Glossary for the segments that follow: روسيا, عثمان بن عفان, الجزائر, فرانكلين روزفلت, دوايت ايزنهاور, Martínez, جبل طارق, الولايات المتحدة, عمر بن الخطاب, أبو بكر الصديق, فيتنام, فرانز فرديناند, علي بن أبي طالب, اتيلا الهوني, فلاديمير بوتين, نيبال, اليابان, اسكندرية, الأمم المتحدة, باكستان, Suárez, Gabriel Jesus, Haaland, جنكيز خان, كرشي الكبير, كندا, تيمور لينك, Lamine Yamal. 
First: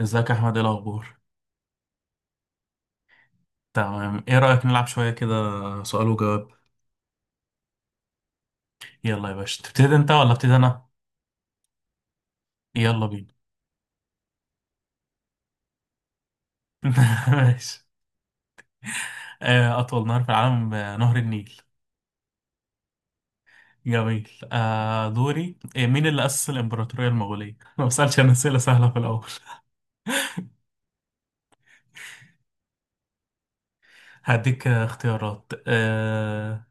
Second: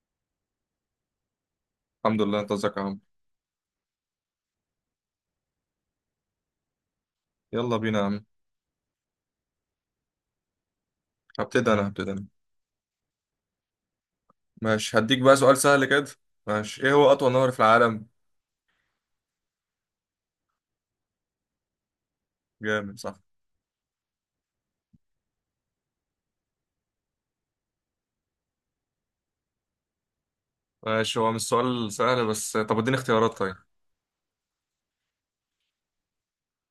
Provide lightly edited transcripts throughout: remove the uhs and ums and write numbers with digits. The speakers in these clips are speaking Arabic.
ازيك يا احمد، ايه الاخبار؟ الحمد لله. انت ازيك يا عم؟ تمام. ايه رايك نلعب شويه كده؟ سؤال وجواب. يلا بينا يا عم. يلا يا باشا، تبتدي انت ولا ابتدي انا؟ هبتدي انا. يلا بينا. ماشي، هديك بقى سؤال سهل كده. ماشي، ايه هو اطول نهر في ماشي. العالم؟ اطول نهر في العالم، نهر النيل. جامد، صح. جميل. دوري. مين اللي اسس الامبراطوريه المغوليه؟ ما بسالش انا اسئله سهله في الاول. ماشي، هو مش سؤال سهل بس طب اديني اختيارات طيب. هديك اختيارات.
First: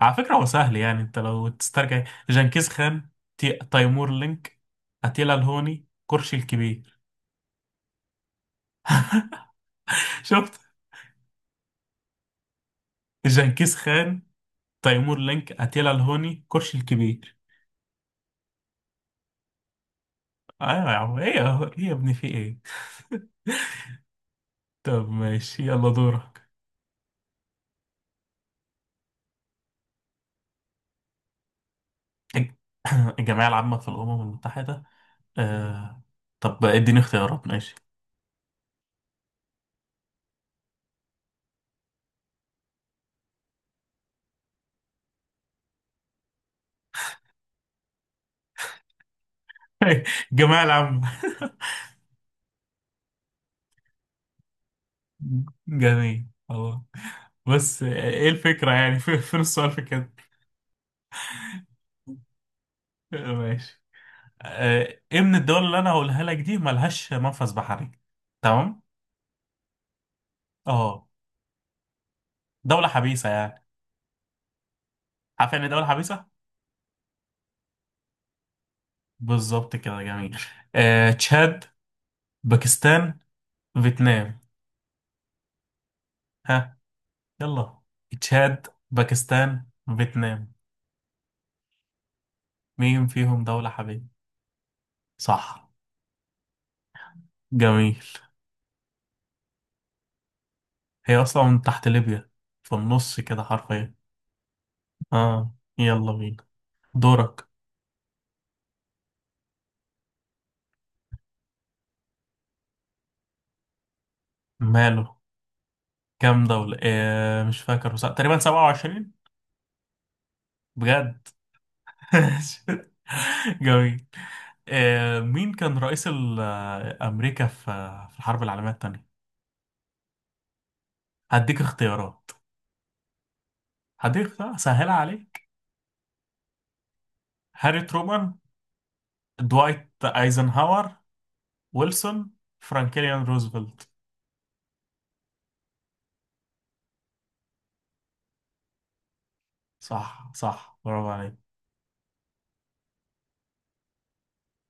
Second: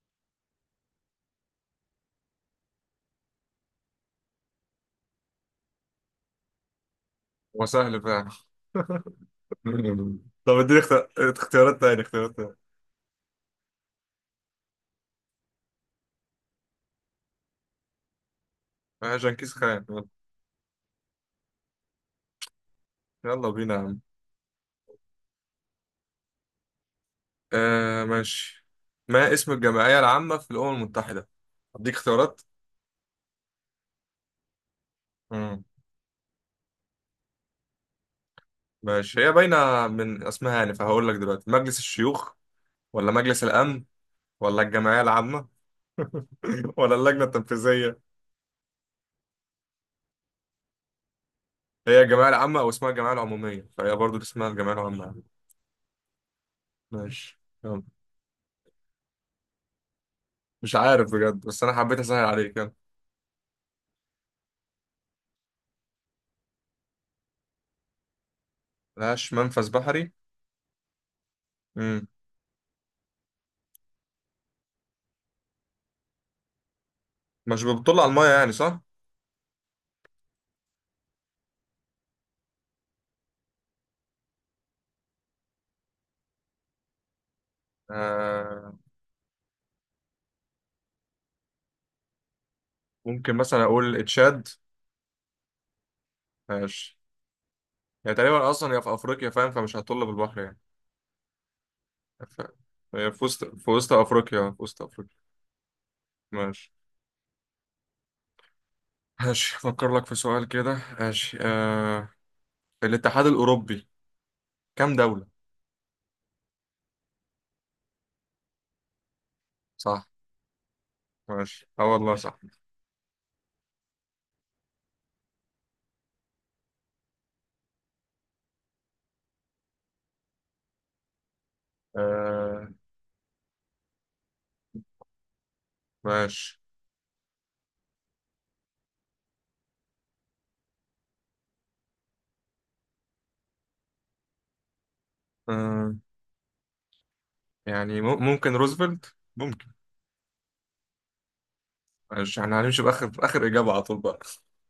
على فكره هو سهل، يعني انت لو تسترجع. جنكيز خان، تيمور لينك، اتيلا الهوني، كرشي الكبير. هو سهل فعلا. طب شفت؟ اديني اختيارات تاني، اختيارات تاني. جنكيز خان، تيمور لينك، اتيلا الهوني، كرش الكبير. آه، جنكيز خان، يلا. ايوه يا عم، ايه ايه يا ابني، في ايه؟ يلا بينا يا عم. طب ماشي، يلا دورك. آه ماشي. ما اسم الجمعية العامة في الأمم المتحدة؟ اديك اختيارات. الج- الجمعية العامة في الأمم المتحدة؟ مم. آه... طب اديني اختيارات، ماشي. ماشي، هي باينة من اسمها يعني، فهقول لك دلوقتي مجلس الشيوخ، ولا مجلس الأمن، ولا الجمعية العامة، ولا اللجنة التنفيذية. الجمعية العامة. هي الجمعية العامة أو اسمها الجمعية العمومية، فهي برضو اسمها الجمعية العامة. جميل، خلاص. ماشي، بس يلا. ايه الفكرة يعني؟ فين السؤال في كده؟ مش عارف بجد، بس أنا حبيت أسهل عليك، يلا. ماشي. ايه من الدول اللي انا هقولها لك دي ملهاش منفذ بحري؟ تمام. ملهاش منفذ بحري. اه، مم. دولة حبيسة يعني. عارف يعني إيه دولة حبيسة؟ مش بتطل على المية يعني، صح؟ بالظبط كده، جميل. تشاد، باكستان، فيتنام. ها، يلا. تشاد، آه، باكستان، فيتنام، مين ممكن فيهم مثلا دولة أقول حبيبي؟ تشاد. صح، ماشي، جميل. هي تقريبا أصلا هي في أفريقيا، فاهم، فمش هتطل بالبحر يعني. هي أصلا من تحت ليبيا، ف... في هي النص في كده وسط في وسط حرفيا. أفريقيا في وسط أفريقيا اه، يلا بينا. ماشي. دورك. ماشي، أفكر لك في سؤال كده. ماشي، آه... الاتحاد الأوروبي، كام ماله؟ دولة؟ كام دولة؟ آه، مش فاكر، بس تقريبا 27. صح. بجد. ماشي، اه والله صح. جميل. آه، مين كان رئيس أمريكا في في الحرب العالمية التانية؟ هديك اختيارات، آه هديك سهلة عليك. ماشي. هاري ترومان، دوايت ايزنهاور، ويلسون، فرانكلين روزفلت. آه، يعني ممكن روزفلت، ممكن. صح، صح، برافو عليك. ماشي، احنا هنمشي بآخر إجابة على طول بقى.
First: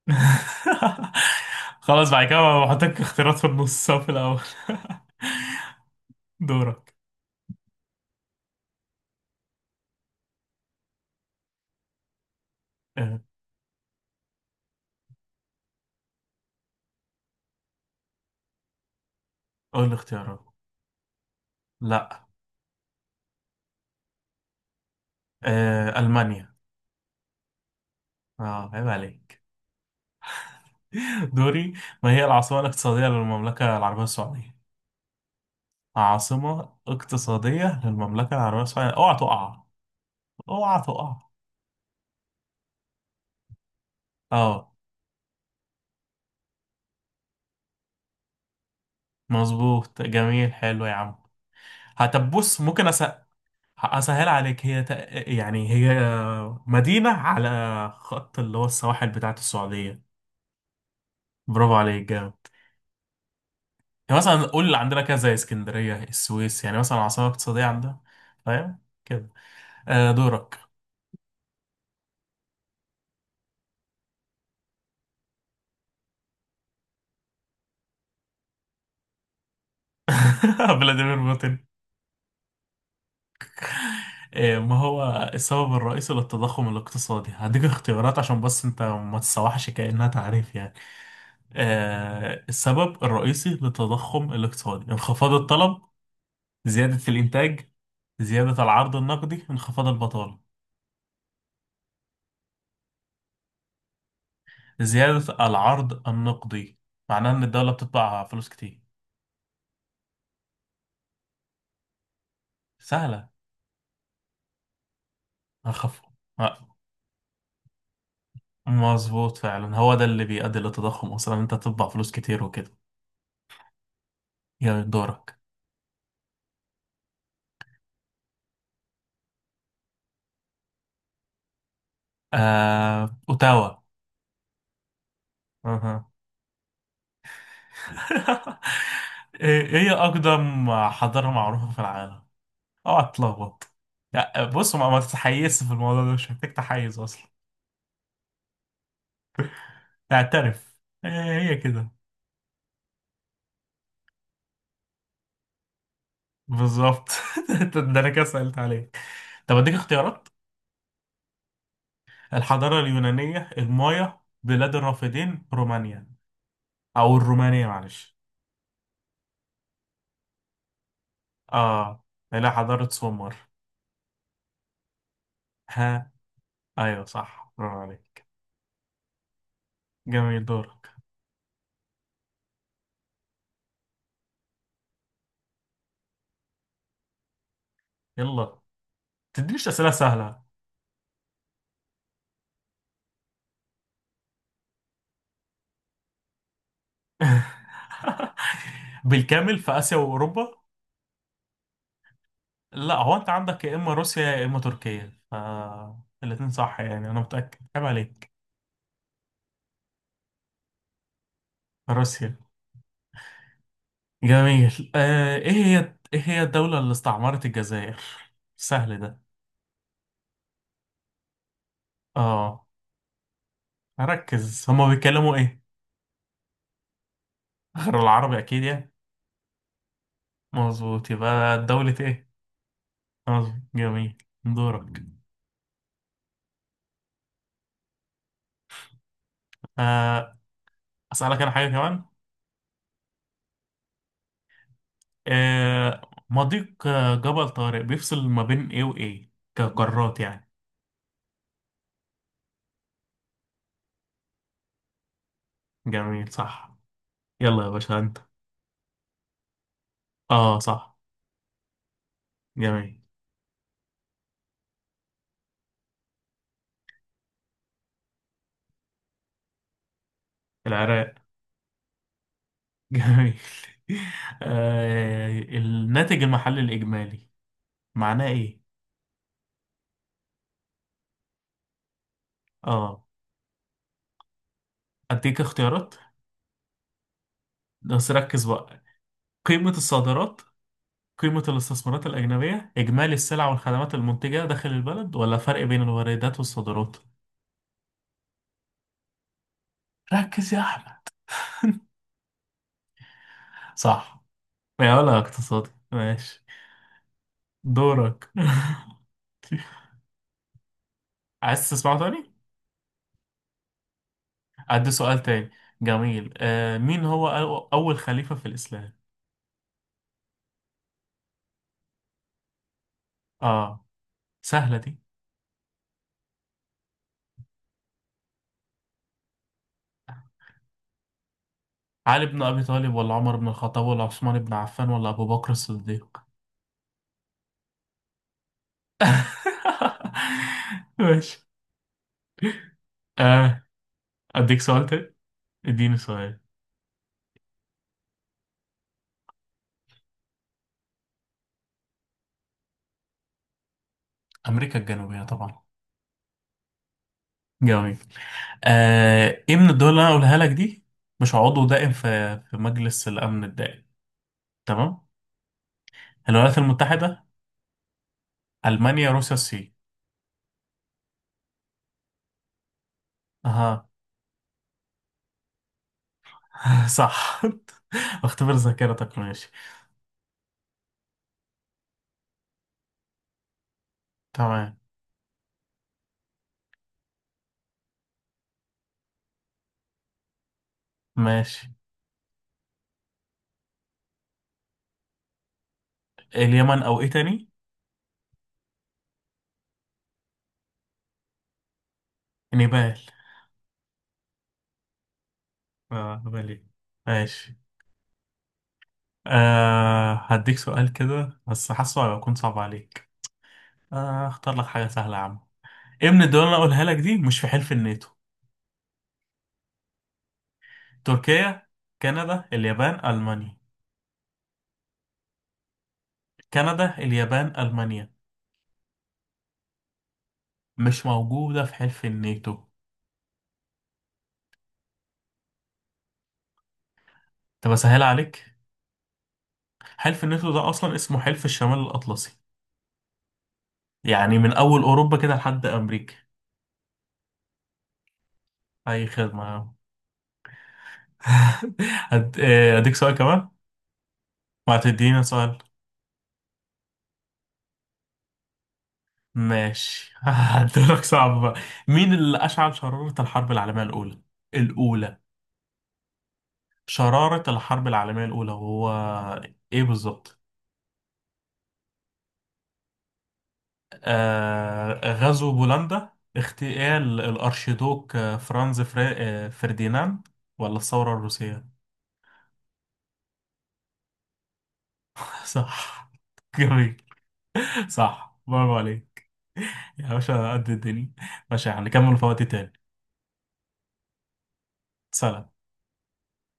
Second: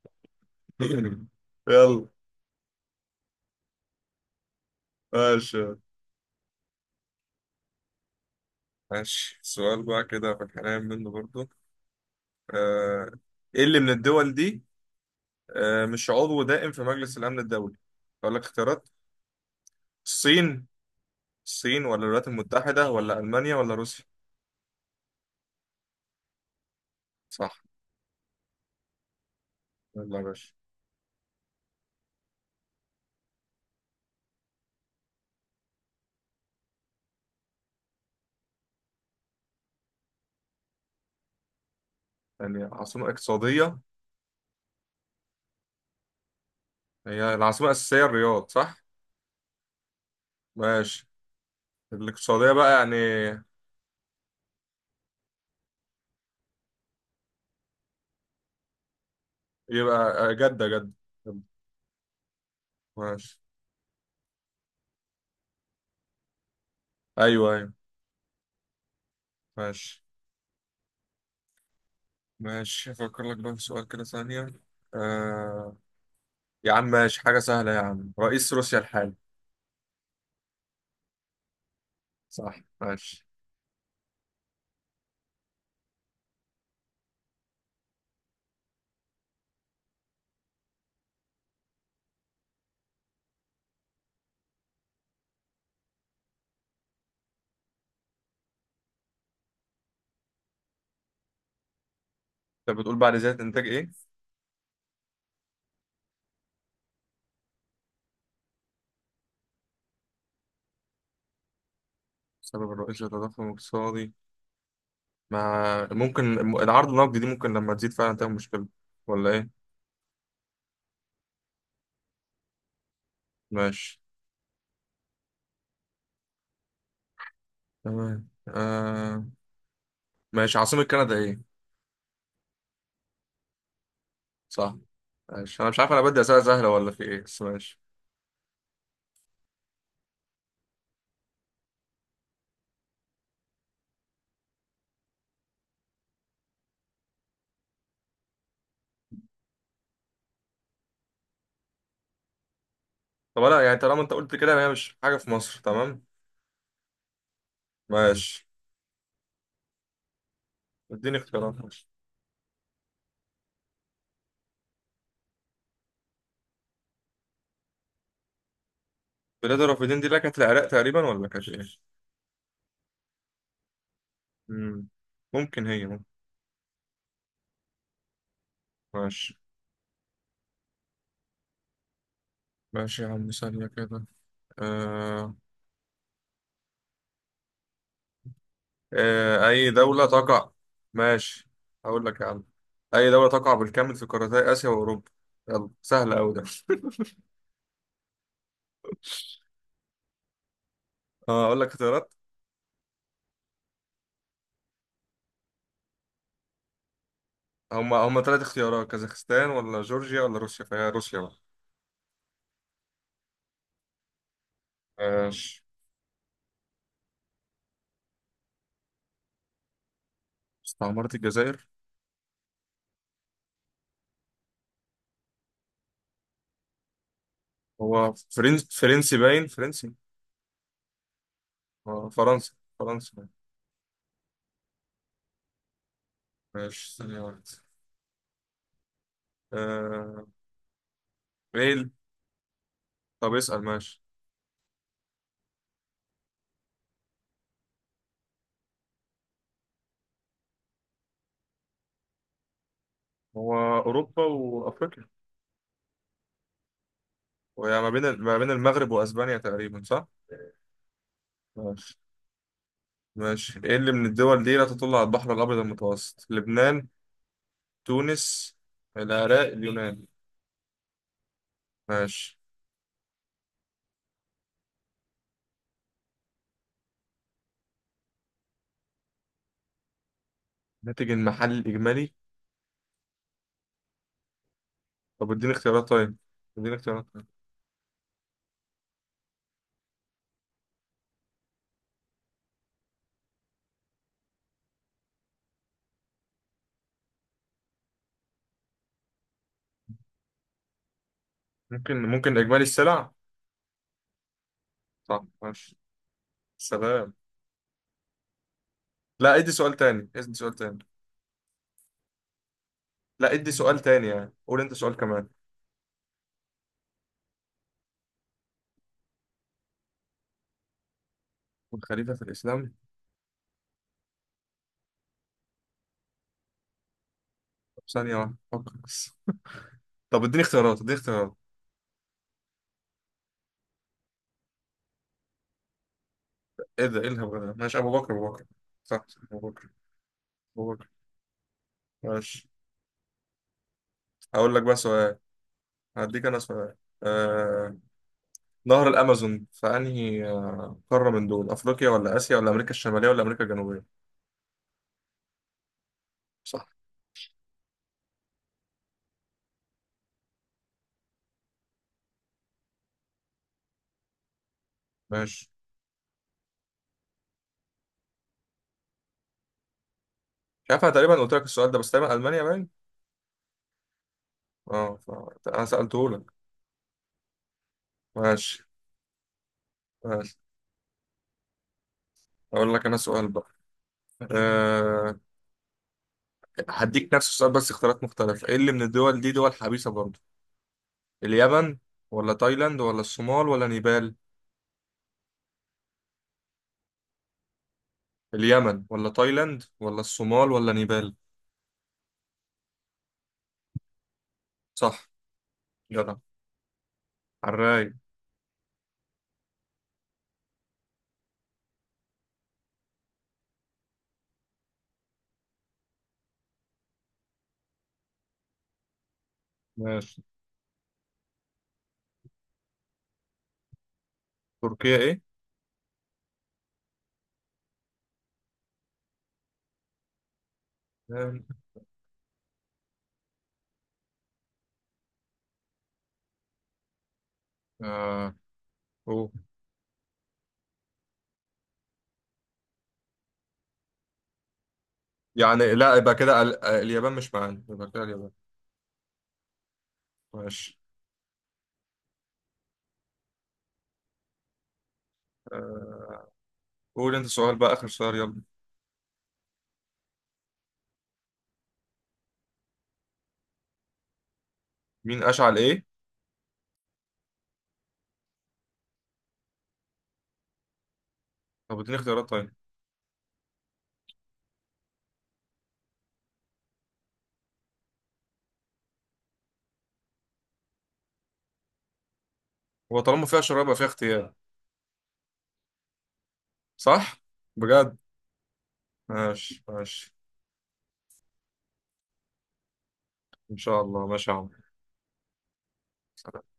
يلا. خلاص، بعد كده بحطك اختيارات في النص أو في الاول. ماشي. دورك. ماشي، سؤال بقى كده في الحنان منه برضو. آه، آه، ايه اللي من الدول دي، آه، مش عضو دائم في مجلس الأمن الدولي؟ أقول لك اختيارات. قول لي اختيارات. الصين، الصين ولا لا، الولايات المتحدة ولا ألمانيا ولا روسيا؟ المانيا. صح. اه، عيب عليك. يلا يا باشا. دوري. ما هي العاصمة الاقتصادية للمملكة العربية السعودية؟ عاصمة اقتصادية للمملكة العربية السعودية، اوعى تقع، اوعى تقع. يعني عاصمة اقتصادية، اه، هي العاصمة الأساسية الرياض، صح. مظبوط، جميل، حلو يا ماشي، عم. هتب، الاقتصادية بص، بقى ممكن يعني. اسهل عليك. هي يعني هي مدينة على خط اللي هو السواحل بتاعت السعودية. يبقى جدة، جدة. جدة. برافو عليك، جامد. ماشي. يعني مثلا قول اللي عندنا كده، زي اسكندرية، السويس، يعني مثلا عاصمة أيوه اقتصادية أيوه. عندنا. فاهم كده. ماشي. آه، دورك. ماشي، أفكر لك بقى في سؤال كده ثانية. آه... يا عم ماشي حاجة سهلة يا عم، رئيس روسيا الحالي. فلاديمير بوتين. صح. ماشي. إيه، ما هو السبب الرئيسي للتضخم الاقتصادي؟ هديك اختيارات عشان بس انت ما تسوحش كأنها تعريف يعني. آه، السبب الرئيسي للتضخم الاقتصادي: انخفاض الطلب، زيادة الإنتاج، زيادة العرض النقدي، انخفاض البطالة. أنت بتقول بعد زيادة إنتاج إيه؟ زيادة العرض النقدي معناه إن الدولة بتطبع فلوس كتير. السبب الرئيسي سهلة. للتضخم الاقتصادي. مع هخف. ممكن العرض النقدي، دي ممكن لما تزيد فعلا تعمل مشكلة. ولا مظبوط، إيه؟ فعلا هو ده اللي بيؤدي للتضخم أصلا، إن أنت تطبع فلوس كتير وكده. ماشي. يا دورك. تمام، آه... ماشي، عاصمة كندا إيه؟ آه، أوتاوا. صح. ماشي، أنا مش عارف، أنا أها. بدي أسئلة سهلة ولا في إيه، بس ماشي. ايه، إيه هي اقدم حضارة معروفة في العالم؟ اوعى تتلخبط. لا، بص، ما تتحيزش في الموضوع ده، مش محتاج تحيز اصلا. اعترف. هي، هي كده. طب لا، يعني طالما أنت قلت كده يعني هي مش حاجة في مصر، تمام. بالظبط. ده انا كده ماشي. سألت عليك. طب اديك اختيارات. اديني اختيارات، ماشي. الحضارة اليونانية، المايا، بلاد الرافدين، رومانيا، او الرومانية، معلش. بلاد الرافدين دي اللي كانت العراق تقريبا، ولا كانت ايه؟ اه. لا، حضارة سومر. مم. ممكن، هي ممكن. ها، ايوه صح، برافو عليك. ماشي. جميل، دورك. ماشي يا عم، ثانية كده. آه... يلا. آه... تدينيش أي اسئلة دولة سهلة. تقع. ماشي، هقول لك يا عم. أي دولة تقع بالكامل في قارتي آسيا وأوروبا؟ يلا، سهلة أوي ده. بالكامل في آسيا وأوروبا. آه، أقول لك اختيارات. لا، هو أنت عندك يا إما روسيا يا إما تركيا، ف الاتنين صح يعني. أنا متأكد، عيب هما عليك. تلات اختيارات، كازاخستان ولا جورجيا ولا روسيا، فهي روسيا بقى. روسيا. جميل. آه، إيه ماشي. هي، إيه هي الدولة اللي استعمرت الجزائر؟ سهل ده. استعمرت الجزائر. آه، ركز، هما بيتكلموا إيه غير هو العربي أكيد يعني؟ فرنسي باين، فرنسي. مظبوط، يبقى دولة آه، إيه؟ فرنسا. فرنسا. مظبوط، جميل. دورك. ماشي، ثانية واحدة. آه... آه، أسألك أنا حاجة ايه؟ كمان. طب اسأل، ماشي. آه، مضيق جبل طارق بيفصل ما بين ايه وايه كقارات يعني؟ هو أوروبا وأفريقيا. جميل، صح. يلا يا وهي ما باشا بين انت. ما بين المغرب وأسبانيا تقريبا، صح؟ اه، صح. ماشي. جميل. ماشي، ايه اللي من الدول دي لا تطل على البحر الأبيض المتوسط؟ لبنان، تونس، العراق، اليونان. العراق. ماشي. جميل. آه، الناتج المحلي الاجمالي معناه ايه؟ الناتج المحلي الإجمالي. اه. طب اديك اديني اختيارات اختيارات. طيب. اديني اختيارات طيب. بس ركز بقى: قيمة الصادرات، قيمة الاستثمارات الأجنبية، إجمالي السلع والخدمات المنتجة داخل البلد، ولا فرق بين الواردات والصادرات. ركز يا أحمد. ممكن، ممكن إجمالي السلع؟ صح. يا ولا صح. اقتصادي، ماشي. ماشي. سلام. دورك. لا، ادي سؤال تاني، ادي سؤال تاني. عايز تسمعه تاني؟ لا، ادي سؤال تاني يعني، قول انت أدي سؤال سؤال كمان. تاني. جميل. آه، مين هو أول خليفة في الإسلام؟ والخليفة في الإسلام. آه، سهلة دي. طب ثانية واحدة، فكر بس. طب اديني اختيارات، اديني اختيارات. علي بن أبي طالب، ولا عمر بن الخطاب، ولا عثمان بن عفان، ولا أبو بكر الصديق؟ ايه ده؟ ايه الهبل ده؟ ماشي، ابو بكر، ابو بكر. صح، صح، ابو بكر. ابو بكر. ماشي. ماشي. آه، هقول أديك لك بقى سؤال تاني؟ سؤال. اديني هديك انا سؤال. سؤال. آه... نهر الامازون في انهي، آه، قاره؟ من دول افريقيا ولا اسيا ولا امريكا الشماليه ولا امريكا الجنوبيه؟ أمريكا الجنوبية طبعا. صح. جميل. آه، إيه من الدول اللي أنا قولها لك دي مش عضو دائم في في مجلس الأمن الدائم؟ تمام؟ ماشي. الولايات المتحدة، ألمانيا، روسيا، الصين. مش عارف، انا تقريبا قلت لك السؤال ده، بس تقريبا المانيا باين. اها. اه، انا سالته لك. صح. اختبر ماشي. ذاكرتك. ماشي. ماشي، هقول لك انا سؤال بقى. تمام. أه... هديك نفس السؤال بس اختيارات مختلفه. ايه اللي من الدول دي دول حبيسه برضه؟ ماشي. اليمن ولا تايلاند ولا الصومال ولا نيبال؟ اليمن، او ايه تاني؟ اليمن ولا تايلاند ولا الصومال ولا نيبال. نيبال. صح. جدع. اه، نيبال، إيه؟ ماشي. عالراي. آه، هديك سؤال كده بس حاسه هيكون صعب عليك. آه، اختار لك حاجة سهلة يا عم. ايه من الدول اللي انا اقولها لك دي مش في حلف الناتو؟ ماشي. تركيا، كندا، اليابان، المانيا. تركيا ايه؟ كندا، اليابان، المانيا، مش موجودة في حلف الناتو. طب اسهل آه. عليك. أوه. حلف الناتو ده اصلا اسمه حلف الشمال الاطلسي، يعني من اول اوروبا كده لحد يعني لا، امريكا. يبقى كده اليابان مش معانا، يبقى كده اليابان. اي خدمه. ماشي. اديك سؤال كمان. ما هتدينا سؤال. آه. قول انت سؤال بقى، اخر سؤال، يلا. ماشي. هديلك صعب بقى. مين اللي اشعل شراره الحرب العالميه الاولى. مين اشعل ايه؟ شراره الحرب العالميه الاولى، وهو ايه بالظبط؟ طب اديني اختيارات طيب. آه، غزو بولندا، اغتيال الارشيدوك فرانز فري... آه، فرديناند، ولا الثوره الروسيه. هو طالما فيها شراب يبقى فيها اختيار. صح. جميل. صح، بجد. صح، برافو عليك. ماشي، يا ماشي. باشا قد الدنيا. باشا، هنكمل في وقت تاني. ان شاء الله. ماشي يا سلام. عم.